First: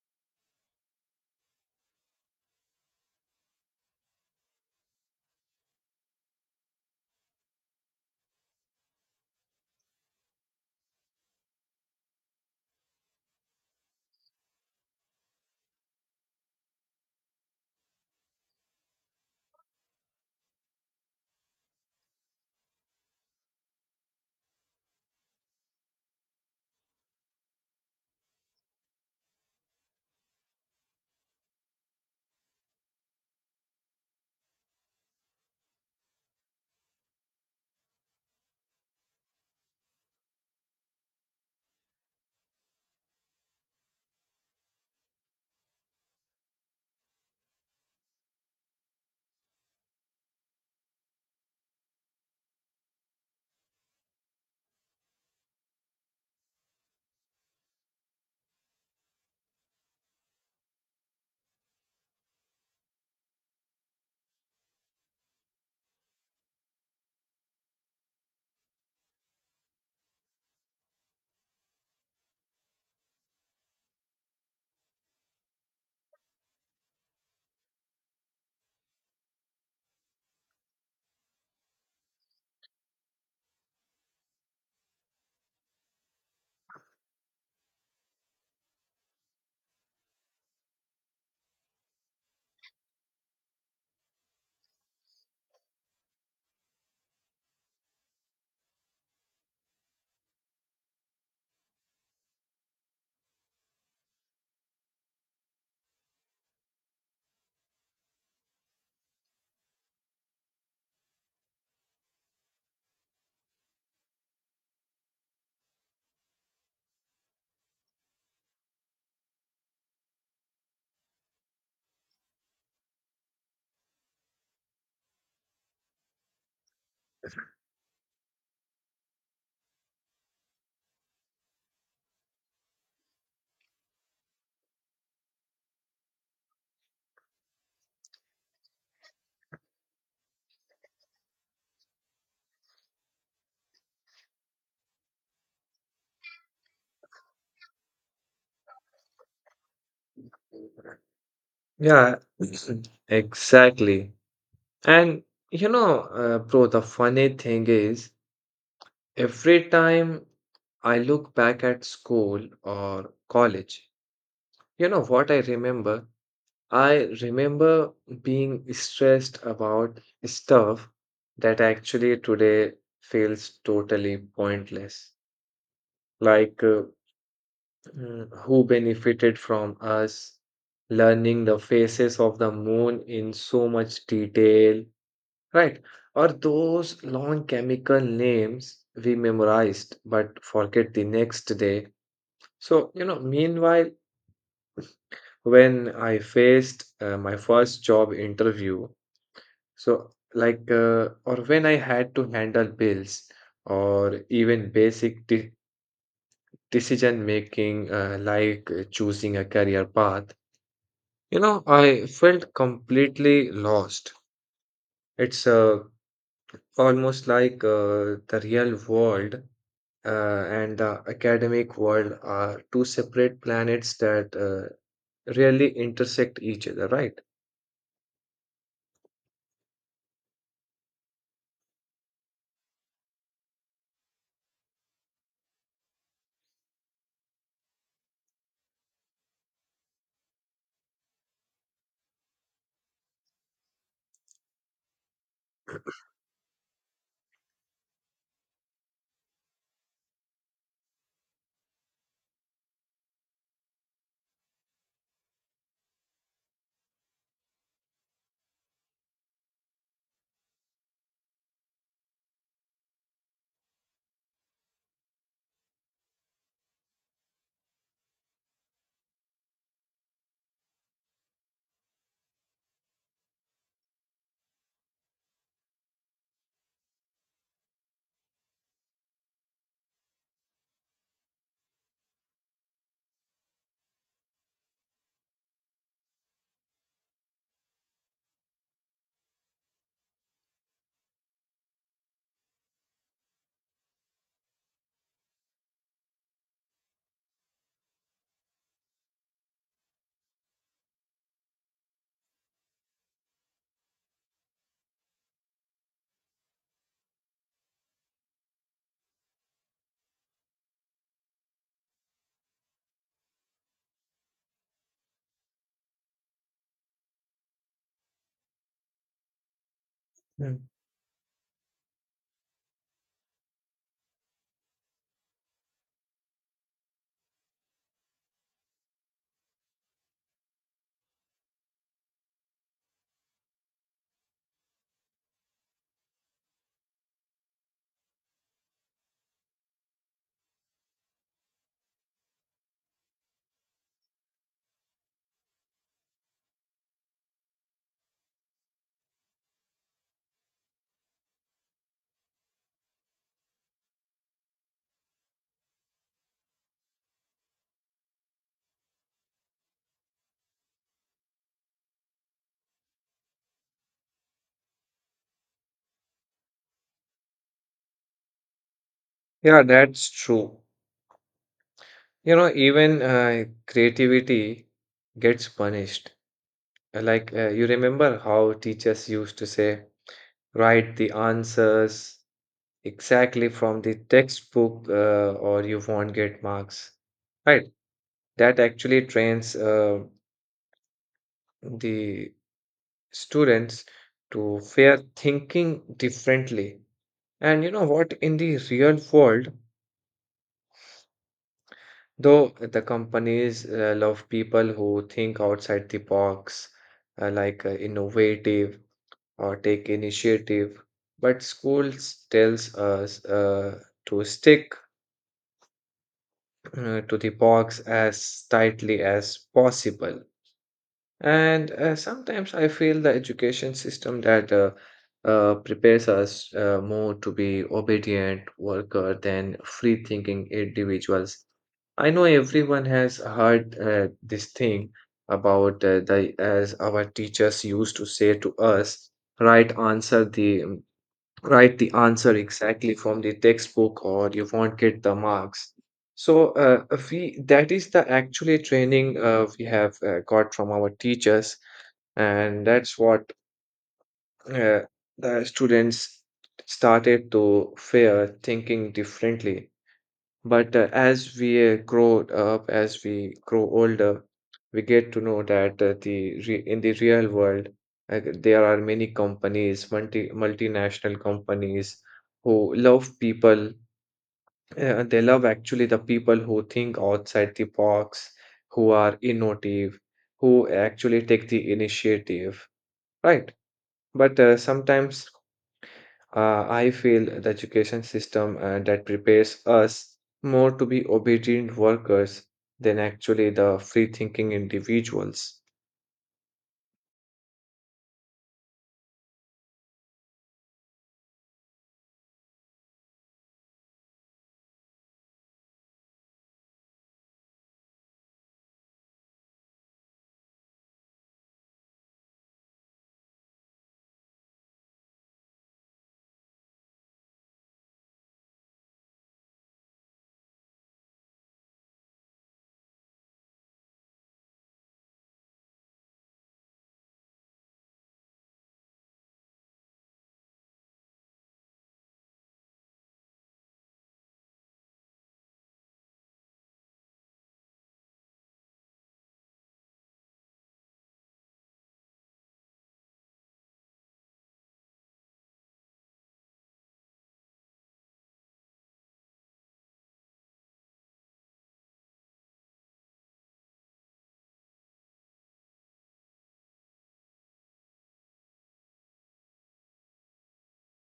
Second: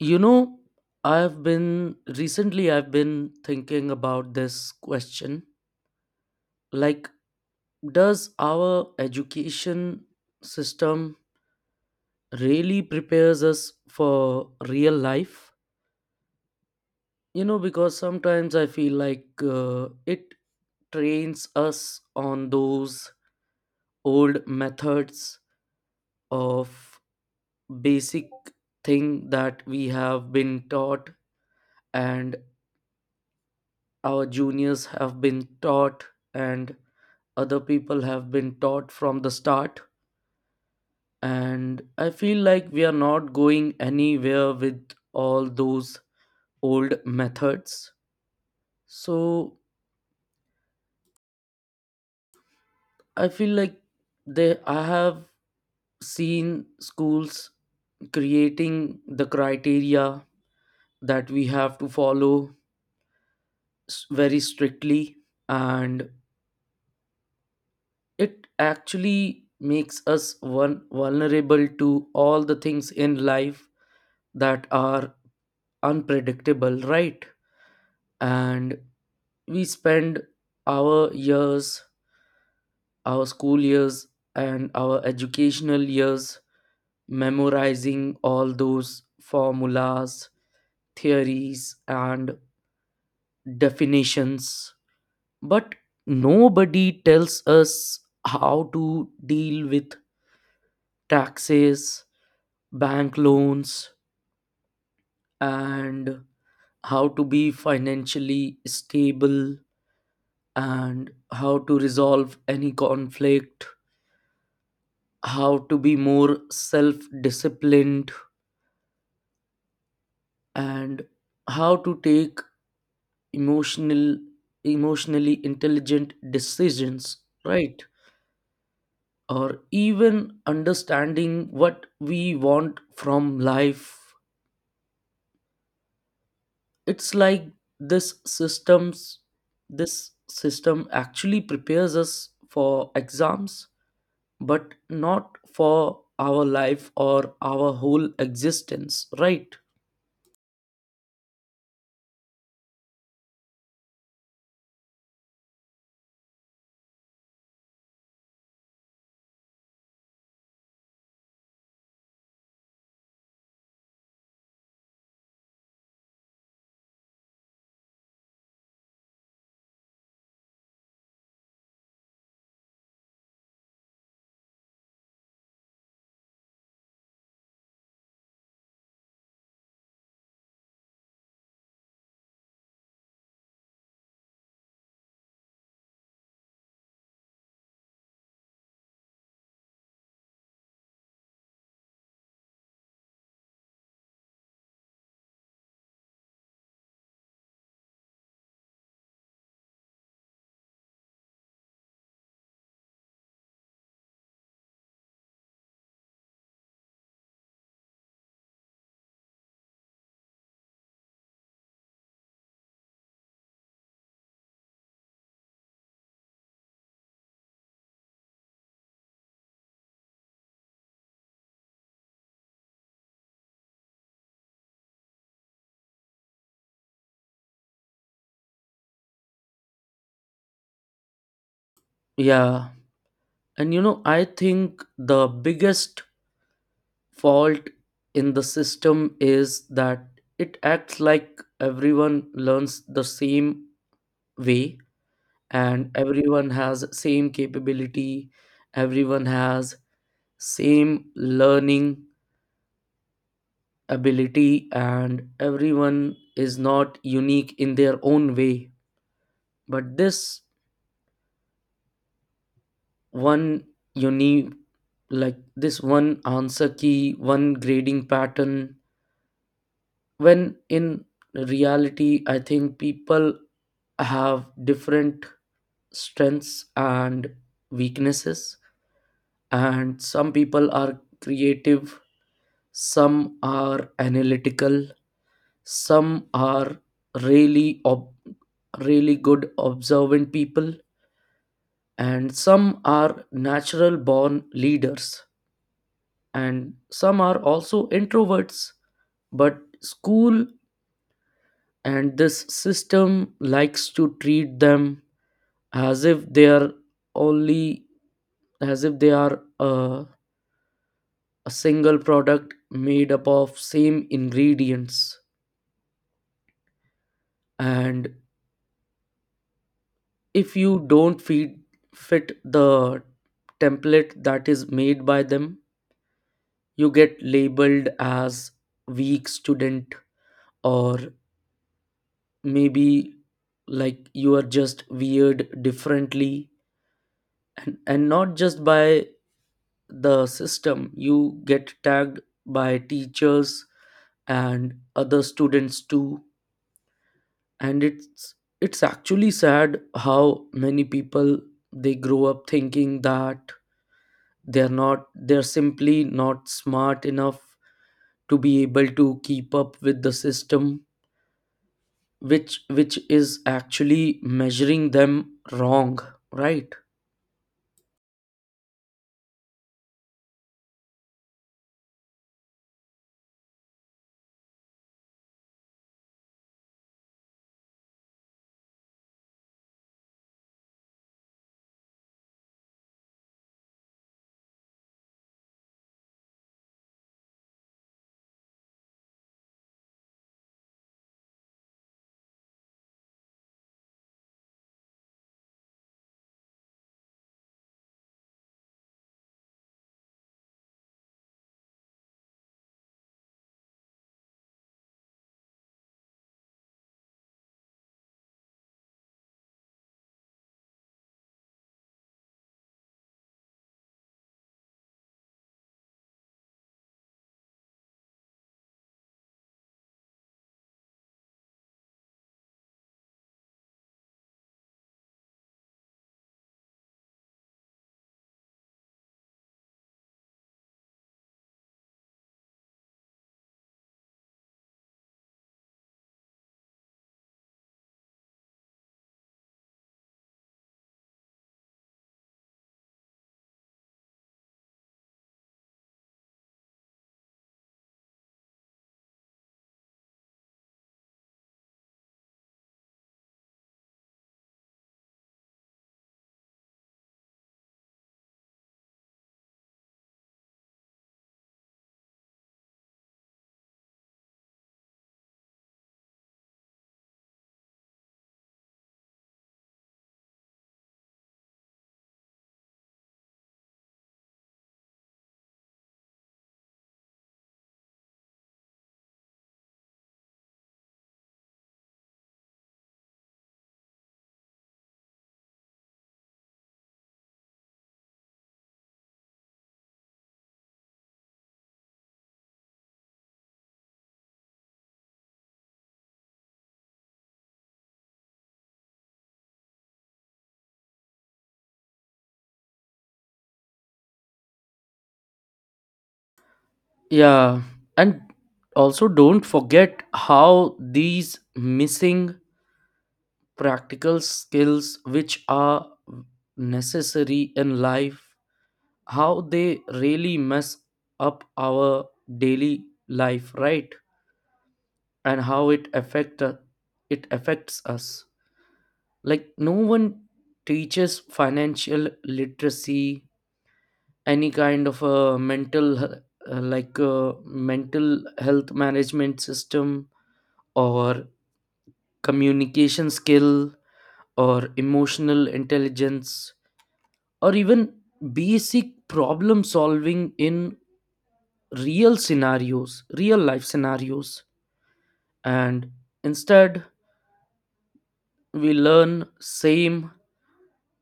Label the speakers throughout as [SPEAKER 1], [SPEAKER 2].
[SPEAKER 1] You know, I've been thinking about this question, like, does our education system really prepares us for real life? You know, because sometimes I feel like it trains us on those old methods of basic thing that we have been taught, and our juniors have been taught, and other people have been taught from the start, and I feel like we are not going anywhere with all those old methods. So I feel like they I have seen schools creating the criteria that we have to follow very strictly, and it actually makes us one vulnerable to all the things in life that are unpredictable, right? And we spend our years, our school years, and our educational years memorizing all those formulas, theories and definitions, but nobody tells us how to deal with taxes, bank loans, and how to be financially stable, and how to resolve any conflict, how to be more self disciplined, and how to take emotional emotionally intelligent decisions, right? Or even understanding what we want from life. It's like this systems this system actually prepares us for exams but not for our life or our whole existence, right?
[SPEAKER 2] Yeah, exactly. And bro, the funny thing is, every time I look back at school or college, you know what I remember? I remember being stressed about stuff that actually today feels totally pointless. Like, uh, who benefited from us learning the phases of the moon in so much detail? Right. Or those long chemical names we memorized but forget the next day. So meanwhile, when I faced my first job interview, or when I had to handle bills or even decision making, choosing a career path, I felt completely lost. It's almost like the real world and the academic world are two separate planets that rarely intersect each other, right?
[SPEAKER 1] Yeah, and you know, I think the biggest fault in the system is that it acts like everyone learns the same way, and everyone has same capability, everyone has same learning ability, and everyone is not unique in their own way. But this one unique, like, this one answer key, one grading pattern, when in reality I think people have different strengths and weaknesses, and some people are creative, some are analytical, some are really ob- really good observant people, and some are natural born leaders, and some are also introverts. But school and this system likes to treat them as if they are only, as if they are a single product made up of same ingredients. And if
[SPEAKER 2] Mm.
[SPEAKER 1] you don't feed fit the template that is made by them, you get labeled as weak student, or maybe like you are just weird differently. And not just by the system you get tagged by teachers and other students too. And it's actually sad how many people, they grow up thinking that they're simply not smart enough to be able to keep up with the system, which is actually measuring them wrong, right?
[SPEAKER 2] Yeah, that's true. You know, even creativity gets punished. You remember how teachers used to say, write the answers exactly from the textbook, or you won't get marks, right? That actually trains the students to fear thinking differently. And you know what? In the real world, though the companies love people who think outside the box, innovative or take initiative, but schools tells us to stick to the box as tightly as possible. And sometimes I feel the education system that prepares us more to be obedient worker than free-thinking individuals. I know everyone has heard this thing about the as our teachers used to say to us, right answer the write the answer exactly from the textbook or you won't get the marks. So uh, we that is the actually training we have got from our teachers, and that's what uh, the students started to fear thinking differently. But as we grow older, we get to know that the re in the real world, there are many companies, multinational companies who love people. They love actually the people who think outside the box, who are innovative, who actually take the initiative, right? But sometimes I feel the education system that prepares us more to be obedient workers than actually the free-thinking individuals.
[SPEAKER 1] Yeah, and also don't forget how these missing practical skills, which are necessary in life, how they really mess up our daily life, right? And how it affects us. Like, no one teaches financial literacy, any kind of a mental he- like mental health management system, or communication skill, or emotional intelligence, or even basic problem solving in real life scenarios. And instead, we learn same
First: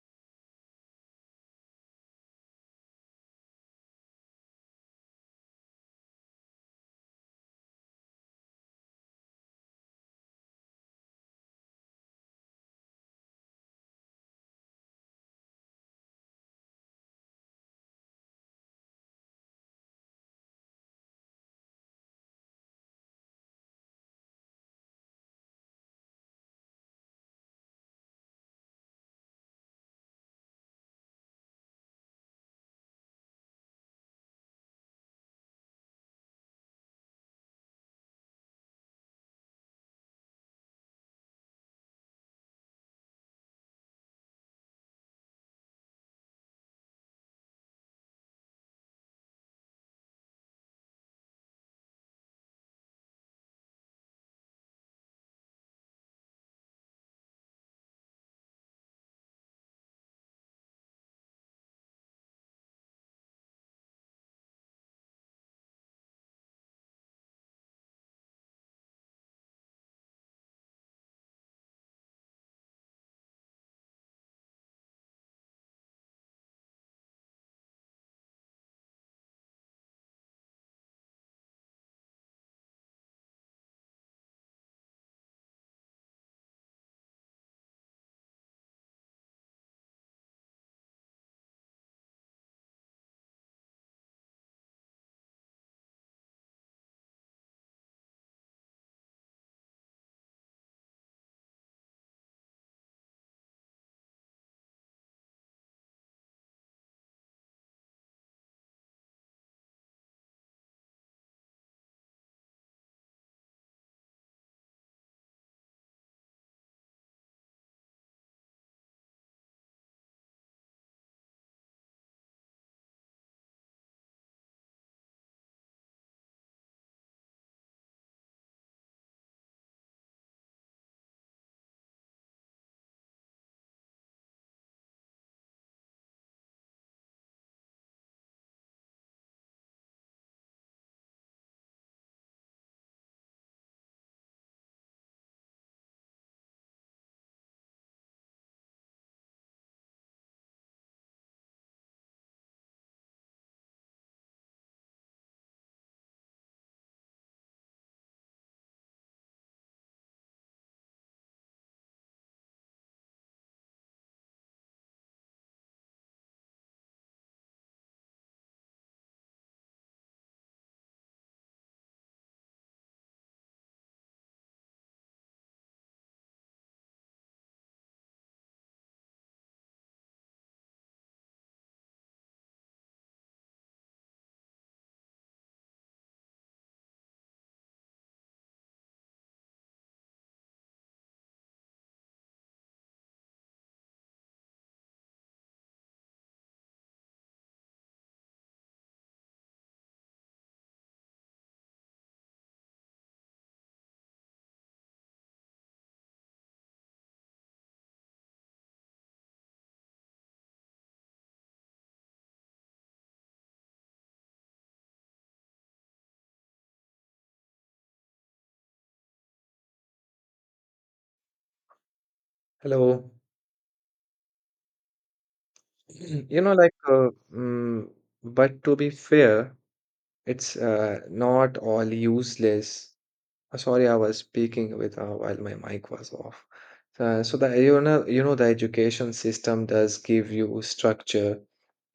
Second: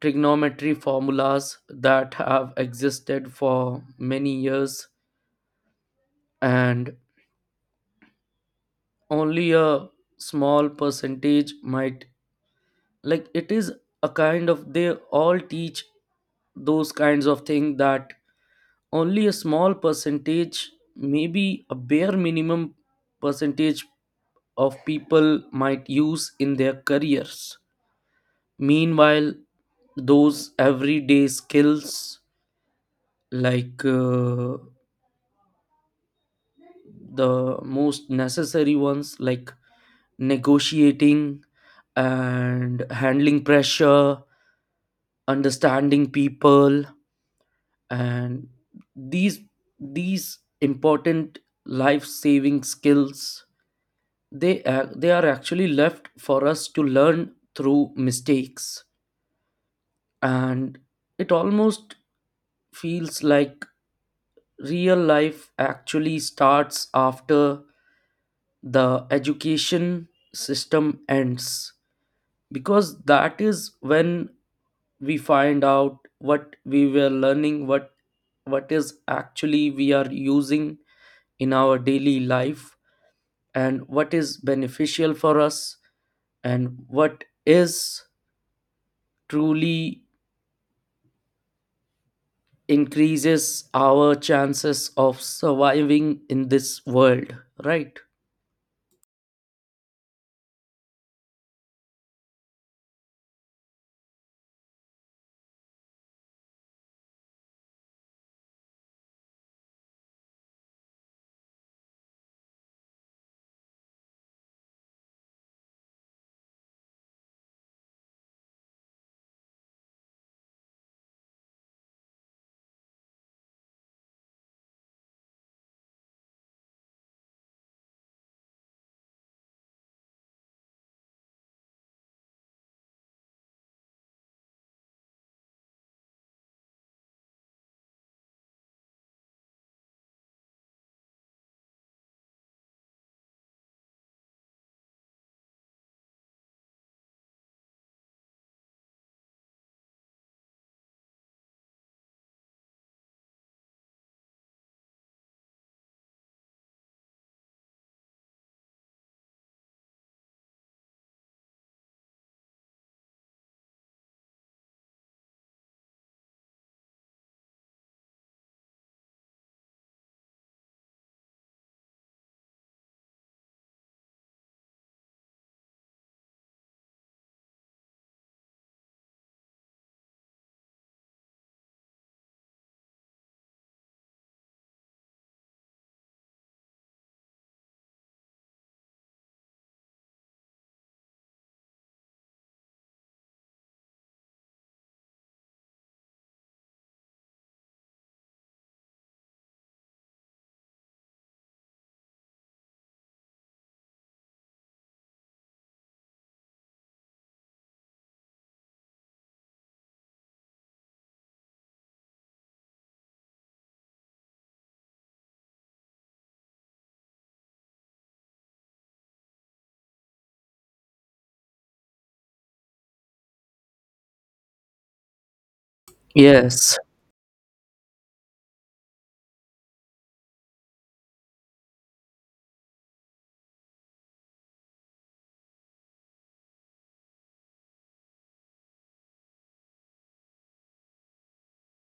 [SPEAKER 1] trigonometry formulas that have existed for many years. And only a small percentage might, like, it is a kind of, they all teach those kinds of things that only a small percentage, maybe a bare minimum percentage of people might use in their careers. Meanwhile, those everyday skills, like, the most necessary ones, like negotiating and handling pressure, understanding people, and these these important life saving skills, they are actually left for us to learn through mistakes. And it almost feels like real life actually starts after the education system ends, because that is when we find out what we were learning, what is actually we are using in our daily life, and what is beneficial for us, and what is truly increases our chances of surviving in this world, right?
[SPEAKER 2] Hello. You know, like,
[SPEAKER 1] Yes,
[SPEAKER 2] uh, mm, but to be fair, it's not all useless. Sorry, I was speaking with while my mic was off. So the you know the education system does give you structure,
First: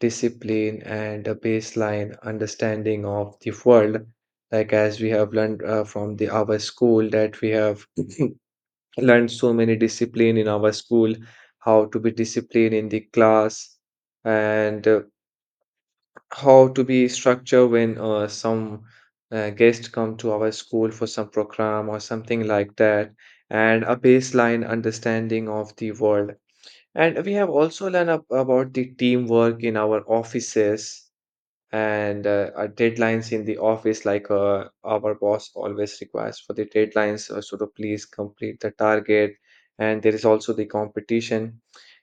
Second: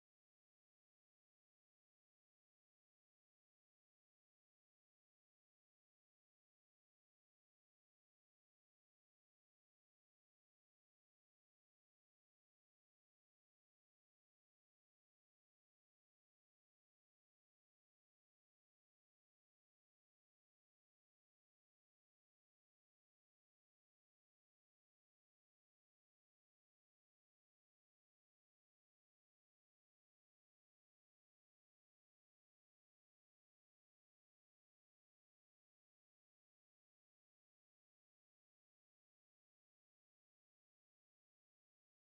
[SPEAKER 2] discipline, and a baseline understanding of the world. Like as we have learned from the our school, that we have learned so many discipline in our school, how to be disciplined in the class, and how to be structure when some guests come to our school for some program or something like that, and a baseline understanding of the world. And we have also learned about the teamwork in our offices, and our deadlines in the office, like our boss always requires for the deadlines, so to please complete the target. And there is also the competition,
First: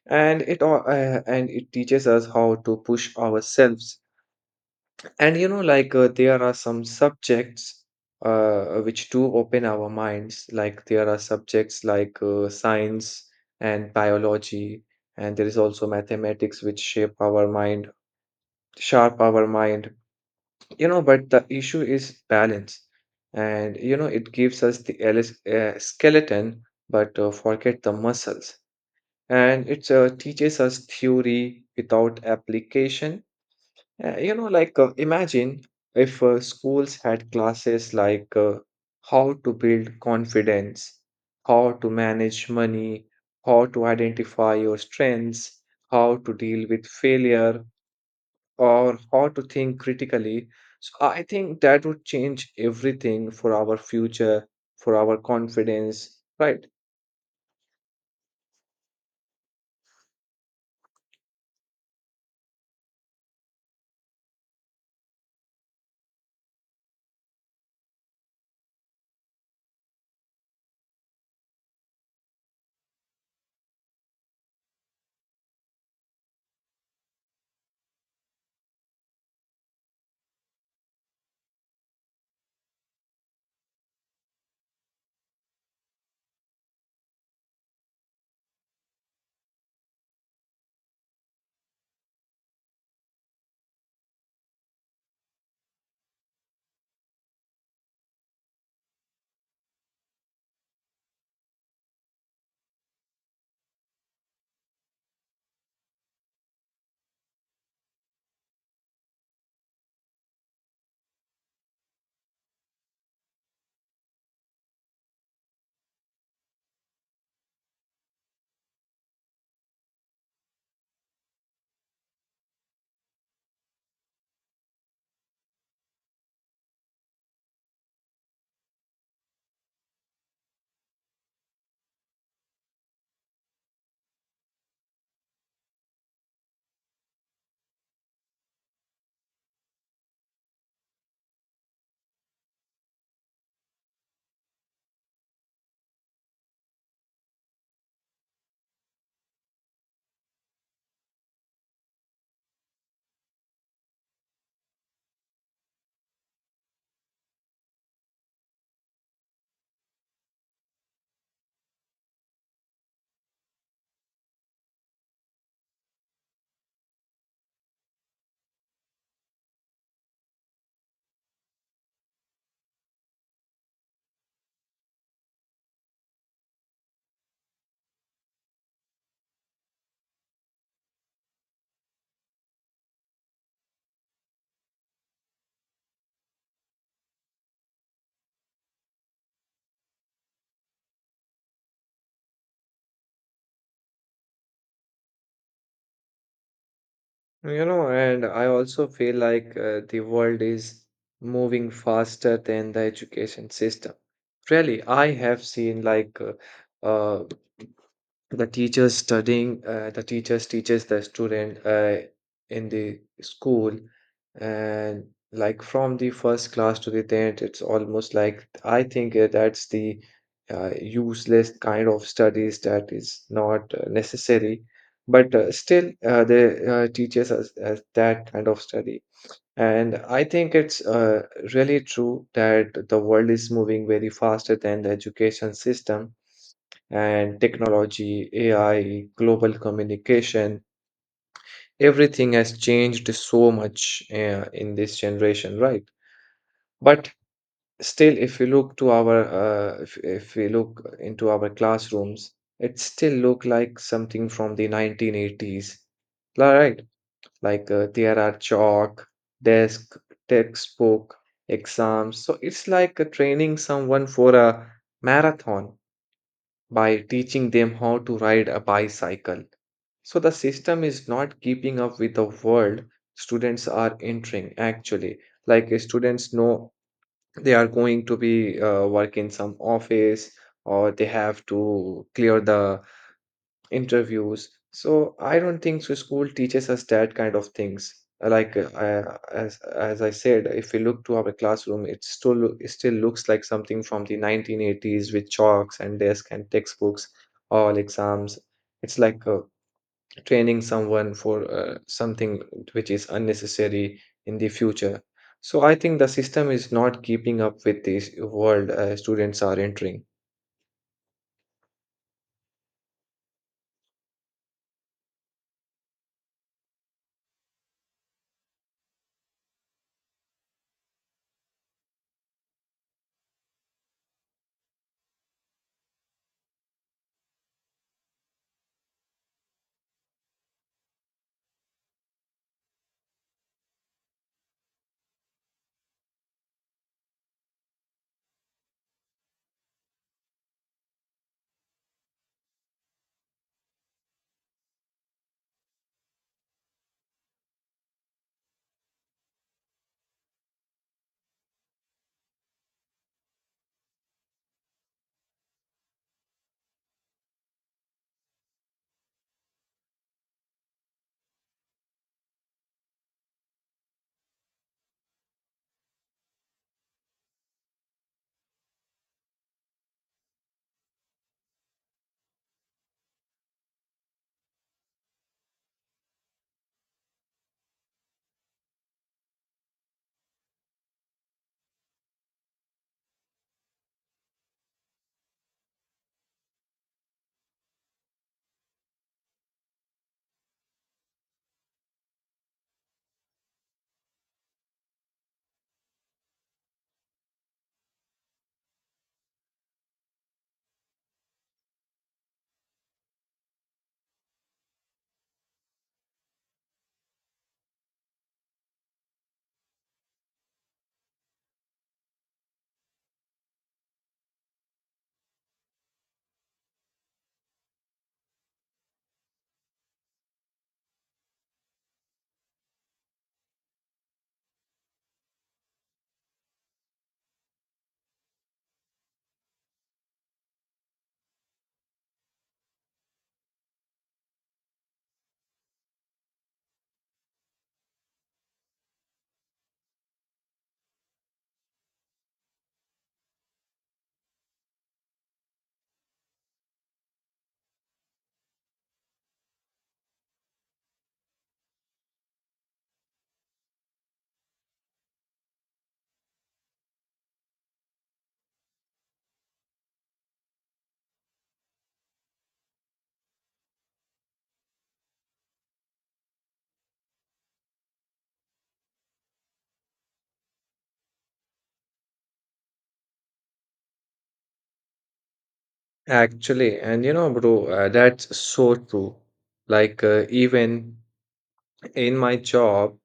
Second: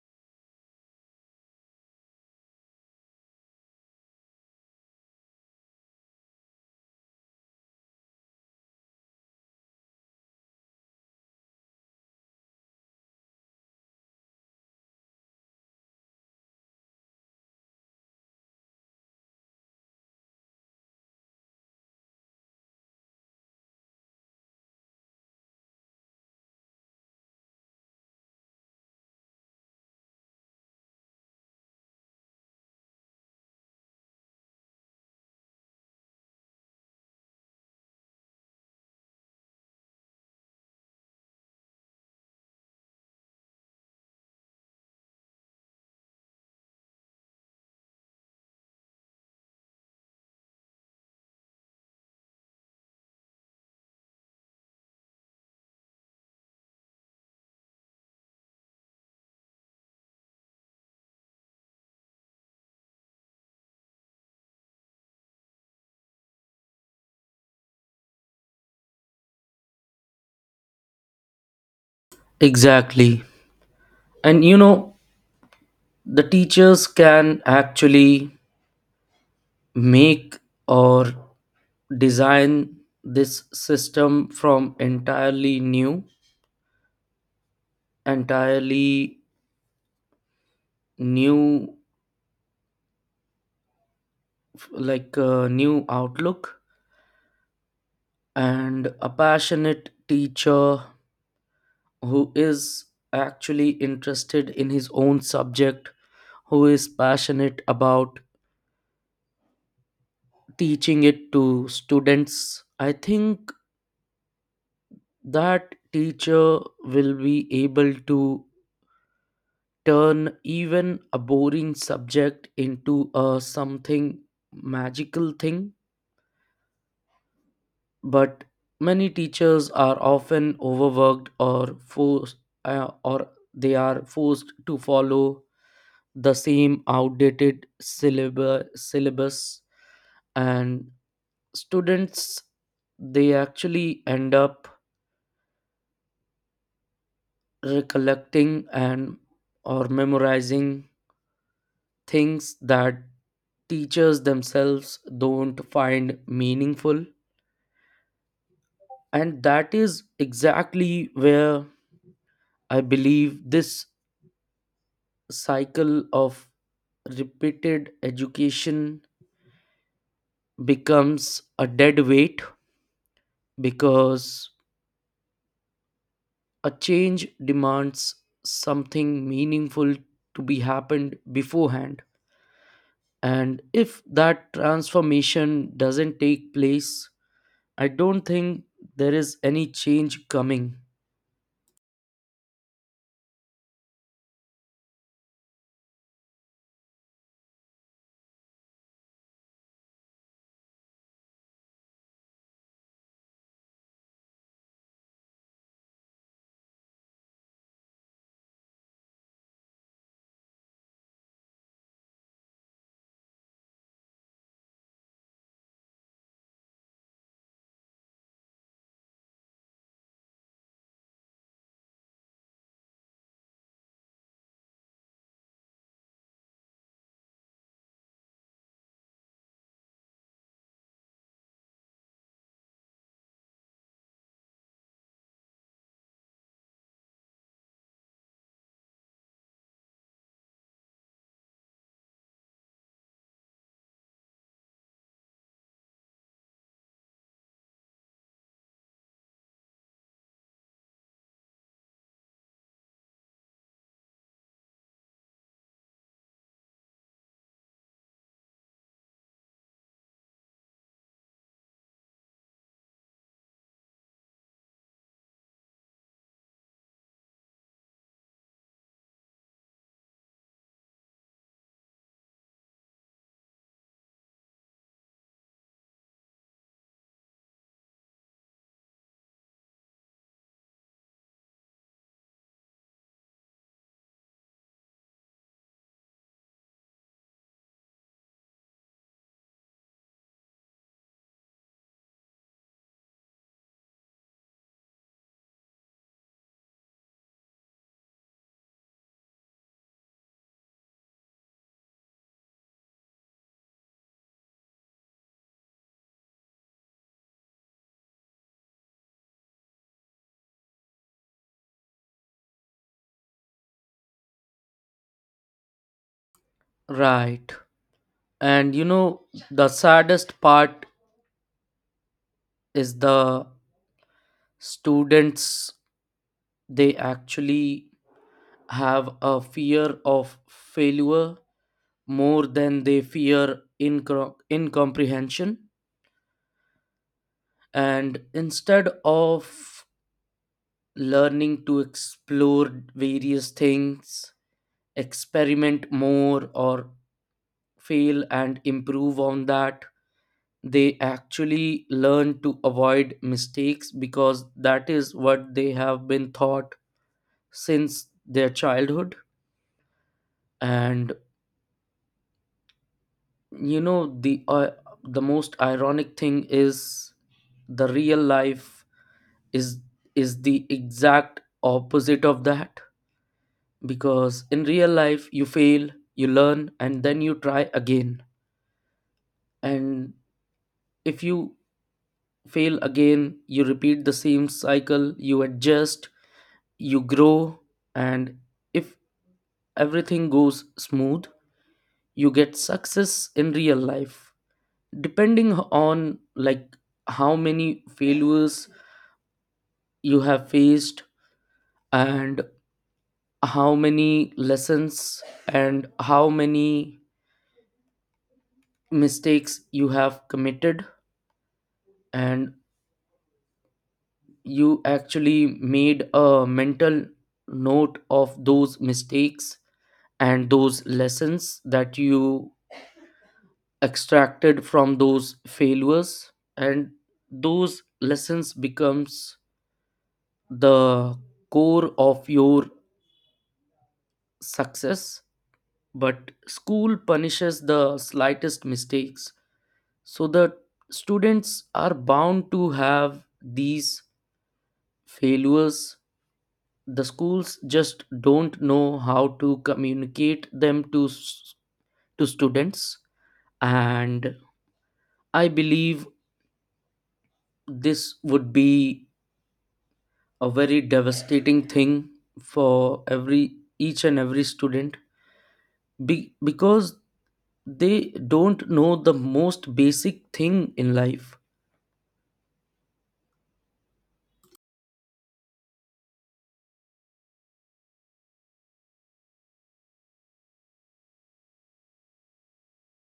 [SPEAKER 2] and it all and it teaches us how to push ourselves. And you know, there are some subjects which do open our minds. Like there are subjects like science and biology, and there is also mathematics which shape our mind, sharp our mind. You know, but the issue is balance. And you know, it gives us the skeleton, but forget the muscles. And it teaches us theory without application. Yeah, you know, like imagine if schools had classes like how to build confidence, how to manage money, how to identify your strengths, how to deal with failure, or how to think critically. So I think that would change everything for our future, for our confidence, right?
[SPEAKER 1] exactly. And you know, the teachers can actually make or design this system from entirely new, entirely new, like a new outlook. And a passionate teacher who is actually interested in his own subject, who is passionate about teaching it to students, I think that teacher will be able to turn even a boring subject into a something magical thing. But many teachers are often overworked or forced, or they are forced to follow the same outdated syllabus, and students, they actually end up recollecting, and or memorizing things that teachers themselves don't find meaningful. And that is exactly where I believe this cycle of repeated education becomes a dead weight, because a change demands something meaningful to be happened beforehand. And if that transformation doesn't take place, I don't think there is any change coming.
[SPEAKER 2] You know, and I also feel like the world is moving faster than the education system. Really, I have seen like uh, the teachers teaches the student in the school, and like from the first class to the 10th, it's almost like I think that's the useless kind of studies that is not necessary, but still they teaches us as that kind of study. And I think it's really true that the world is moving very faster than the education system, and technology, AI, global communication, everything has changed so much in this generation, right? But still, if you look to our, if we look into our classrooms, it still look like something from the 1980s, right? Like there are chalk, desk, textbook, exams. So it's like training someone for a marathon by teaching them how to ride a bicycle. So the system is not keeping up with the world students are entering actually. Like students know they are going to be work in some office, or they have to clear the interviews. So I don't think so school teaches us that kind of things. As I said, if we look to our classroom, it still looks like something from the 1980s, with chalks and desk and textbooks, all exams. It's like a training someone for something which is unnecessary in the future. So I think the system is not keeping up with this world students are entering.
[SPEAKER 1] Right. And you know, the saddest part is the students, they actually have a fear of failure more than they fear incomprehension. And instead of learning to explore various things, experiment more, or fail and improve on that, they actually learn to avoid mistakes, because that is what they have been taught since their childhood. And you know the uh, the most ironic thing is, the real life is is the exact opposite of that, because in real life you fail, you learn, and then you try again. And if you fail again, you repeat the same cycle, you adjust, you grow. And if everything goes smooth, you get success in real life, depending on like how many failures you have faced, and how many lessons and how many mistakes you have committed, and you actually made a mental note of those mistakes and those lessons that you extracted from those failures. And those lessons becomes the core of your success. But school punishes the slightest mistakes, so the students are bound to have these failures. The schools just don't know how to communicate them to to students. And I believe this would be a very devastating thing for every each and every student, because they don't know the most basic thing in life.
[SPEAKER 2] Actually, and you know, bro, that's so true. Like, even in my job,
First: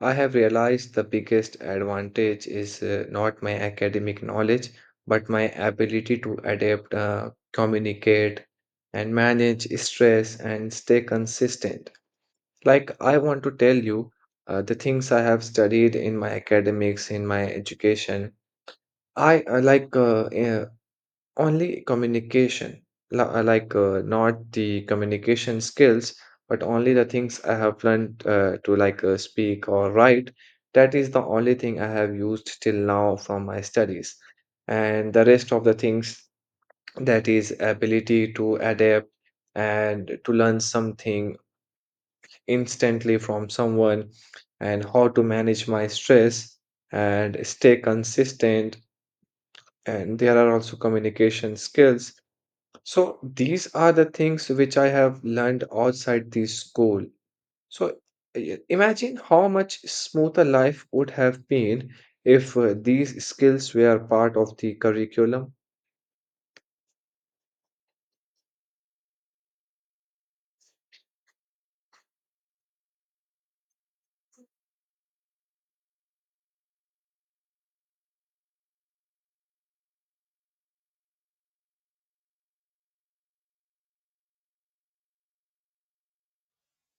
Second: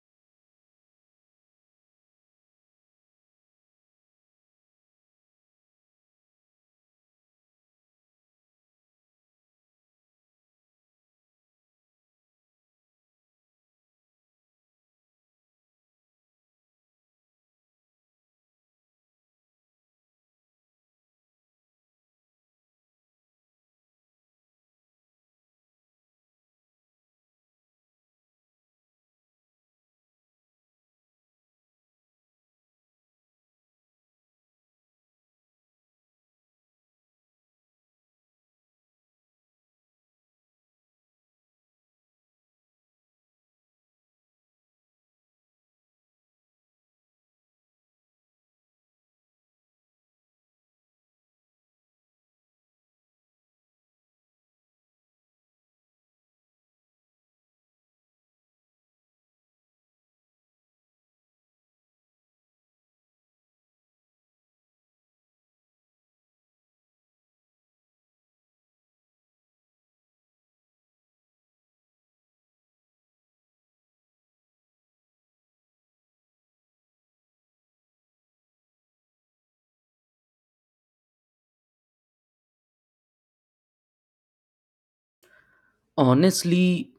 [SPEAKER 2] I have realized the biggest advantage is not my academic knowledge, but my ability to adapt, communicate, and manage stress and stay consistent. Like, I want to tell you the things I have studied in my academics, in my education. I like Only communication, not the communication skills, but only the things I have learned to speak or write. That is the only thing I have used till now from my studies. And the rest of the things, that is ability to adapt and to learn something instantly from someone, and how to manage my stress and stay consistent. And there are also communication skills, so these are the things which I have learned outside the school. So imagine how much smoother life would have been if these skills were part of the curriculum.
[SPEAKER 1] Honestly,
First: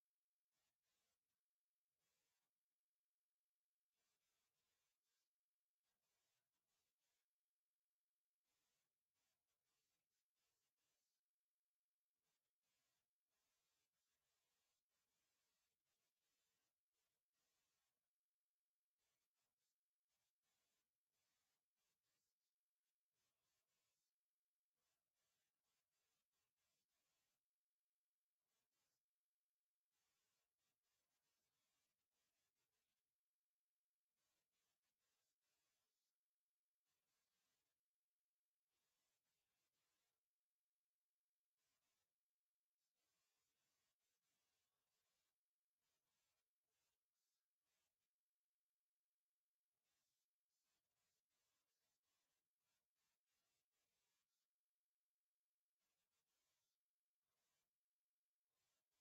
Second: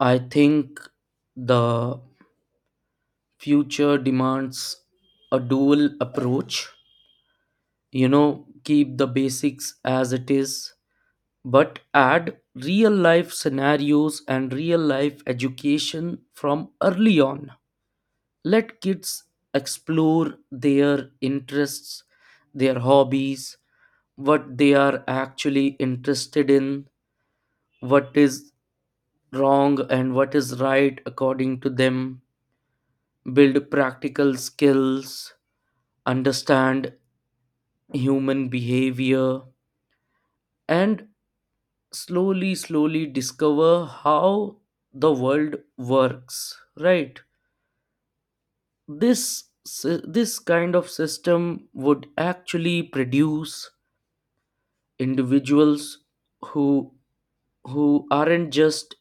[SPEAKER 1] I think the future demands a dual approach. You know, keep the basics as it is, but add real life scenarios and real life education from early on. Let kids explore their interests, their hobbies, what they are actually interested in, what is wrong and what is right according to them. Build practical skills, understand human behavior, and slowly, slowly discover how the world works, right? This kind of system would actually produce individuals who who aren't just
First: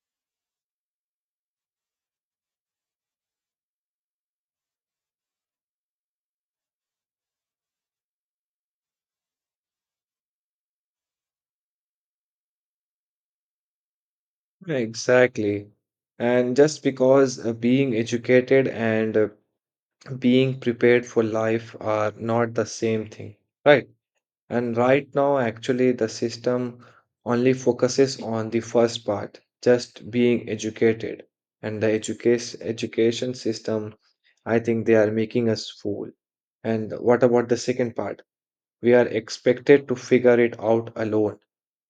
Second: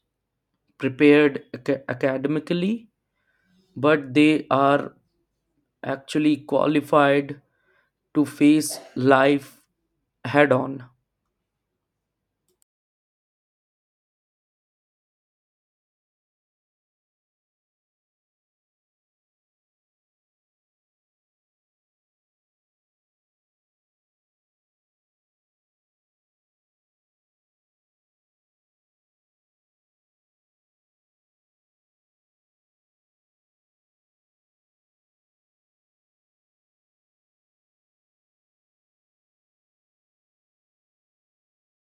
[SPEAKER 1] prepared academically, but they are actually qualified to face life head on.
[SPEAKER 2] Exactly. And just because being educated and being prepared for life are not the same thing, right? And right now, actually, the system only focuses on the first part, just being educated. And the education system, I think they are making us fool. And what about the second part? We are expected to figure it out alone,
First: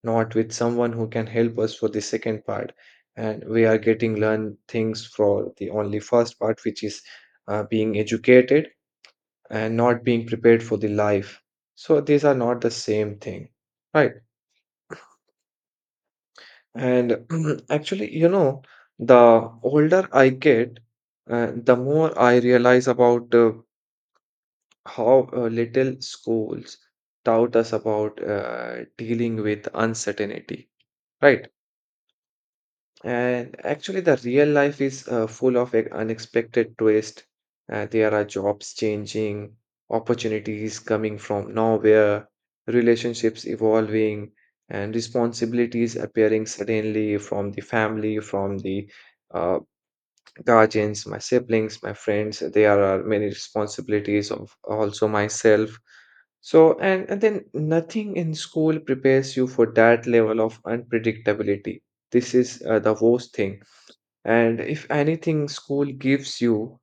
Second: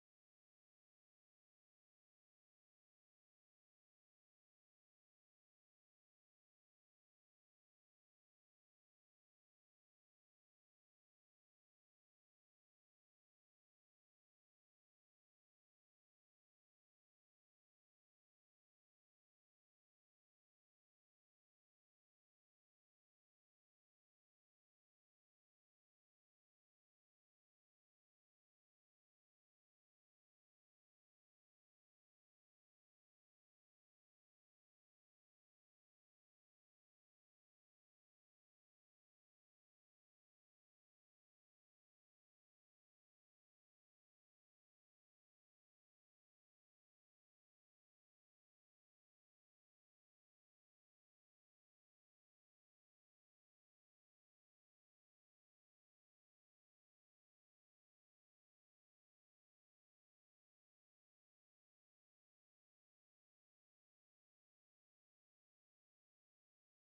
[SPEAKER 2] not with someone who can help us for the second part. And we are getting learn things for the only first part, which is being educated and not being prepared for the life. So these are not the same thing, right? And actually, you know, the older I get, the more I realize about how little schools taught us about dealing with uncertainty, right? And actually, the real life is full of unexpected twists. There are jobs changing, opportunities coming from nowhere, relationships evolving, and responsibilities appearing suddenly from the family, from the uh, guardians, my siblings, my friends. There are many responsibilities of also myself. And then nothing in school prepares you for that level of unpredictability. This is the worst thing. And if anything, school gives you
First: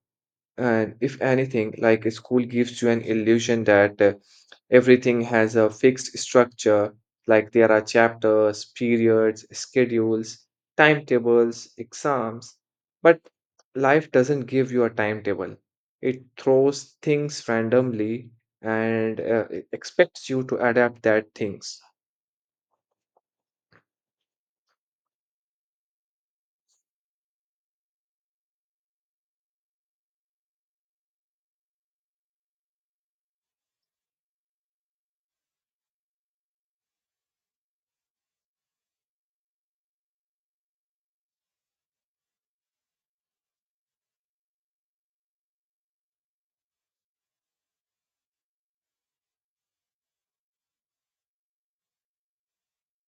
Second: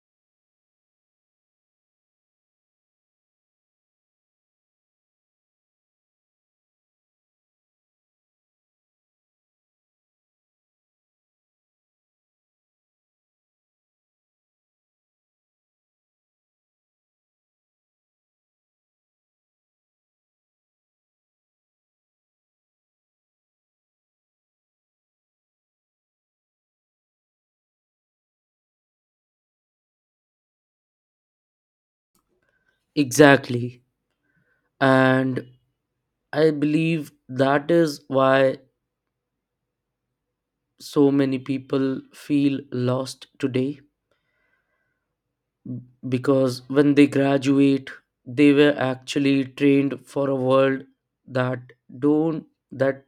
[SPEAKER 2] and if anything, like a school gives you an illusion that everything has a fixed structure, like there are chapters, periods, schedules, timetables, exams. But life doesn't give you a timetable, it throws things randomly, and it expects you to adapt that things.
[SPEAKER 1] Exactly, and I believe that is why so many people feel lost today, because when they graduate, they were actually trained for a world that don't that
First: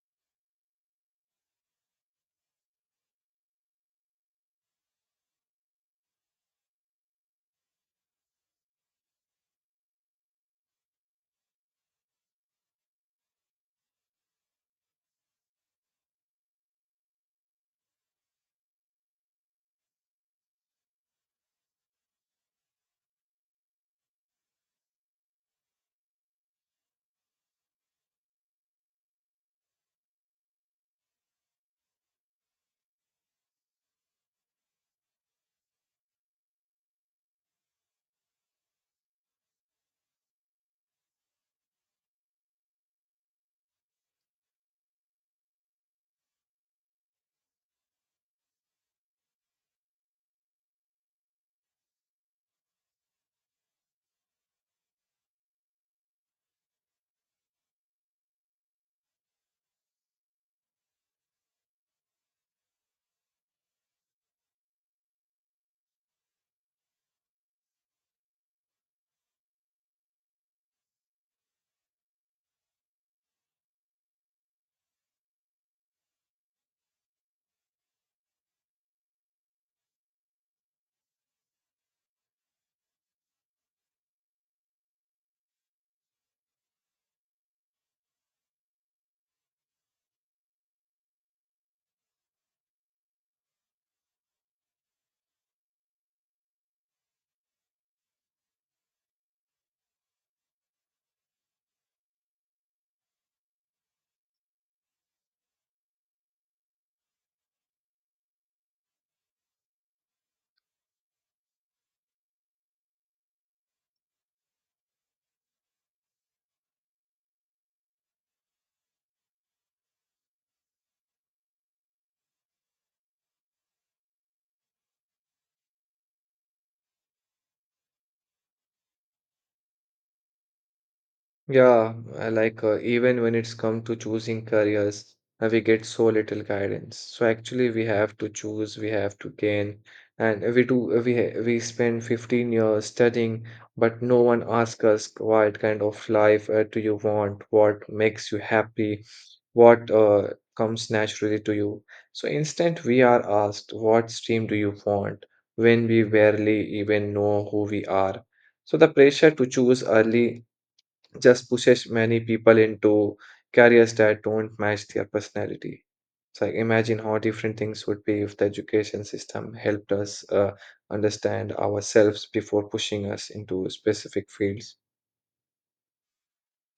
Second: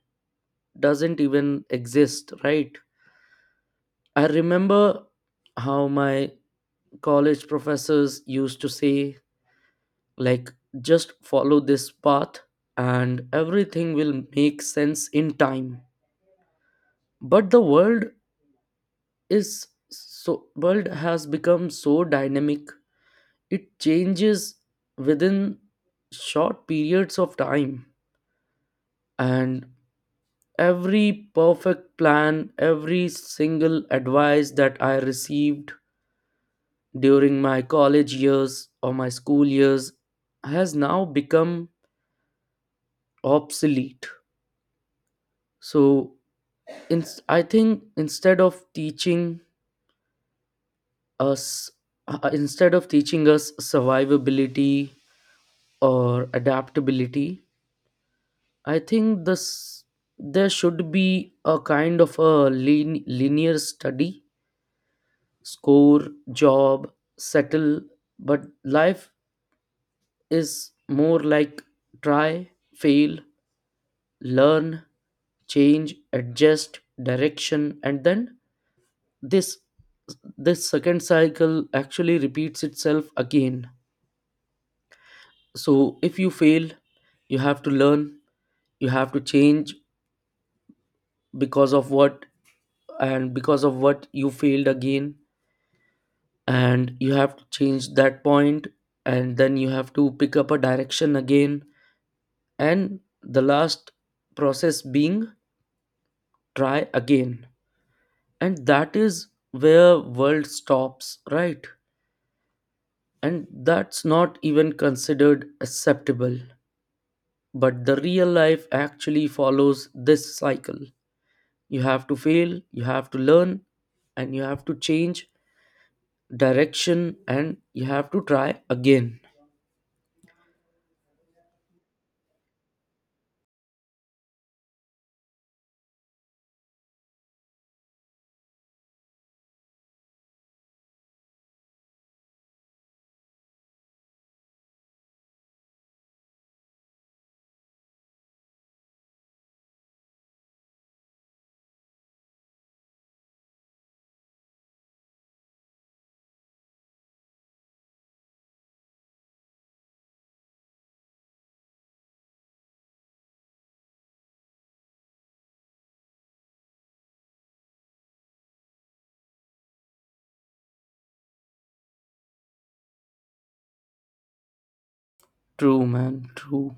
[SPEAKER 1] doesn't even exist, right? I remember how my college professors used to say, like, just follow this path and everything will make sense in time. But the world is so, world has become so dynamic, it changes within short periods of time, and every perfect plan, every single advice that I received during my college years or my school years, has now become obsolete. So I think instead of teaching us instead of teaching us survivability or adaptability, I think this, there should be a kind of a linear study, score, job, settle, but life is more like try, fail, learn, change, adjust direction, and then this this second cycle actually repeats itself again. So if you fail, you have to learn, you have to change, because of what, and because of what you failed again and you have to change that point, and then you have to pick up a direction again, and the last process being try again. And that is where world stops, right? And that's not even considered acceptable, but the real life actually follows this cycle. You have to fail, you have to learn, and you have to change direction, and you have to try again.
[SPEAKER 2] Yeah, I like even when it's come to choosing careers, we get so little guidance. So actually, we have to choose, we have to gain, and we do. We spend 15 years studying, but no one asks us what kind of life do you want, what makes you happy, what comes naturally to you. So instead, we are asked, what stream do you want? When we barely even know who we are. So the pressure to choose early just pushes many people into careers that don't match their personality. So like, imagine how different things would be if the education system helped us understand ourselves before pushing us into specific fields.
[SPEAKER 1] True, man, true.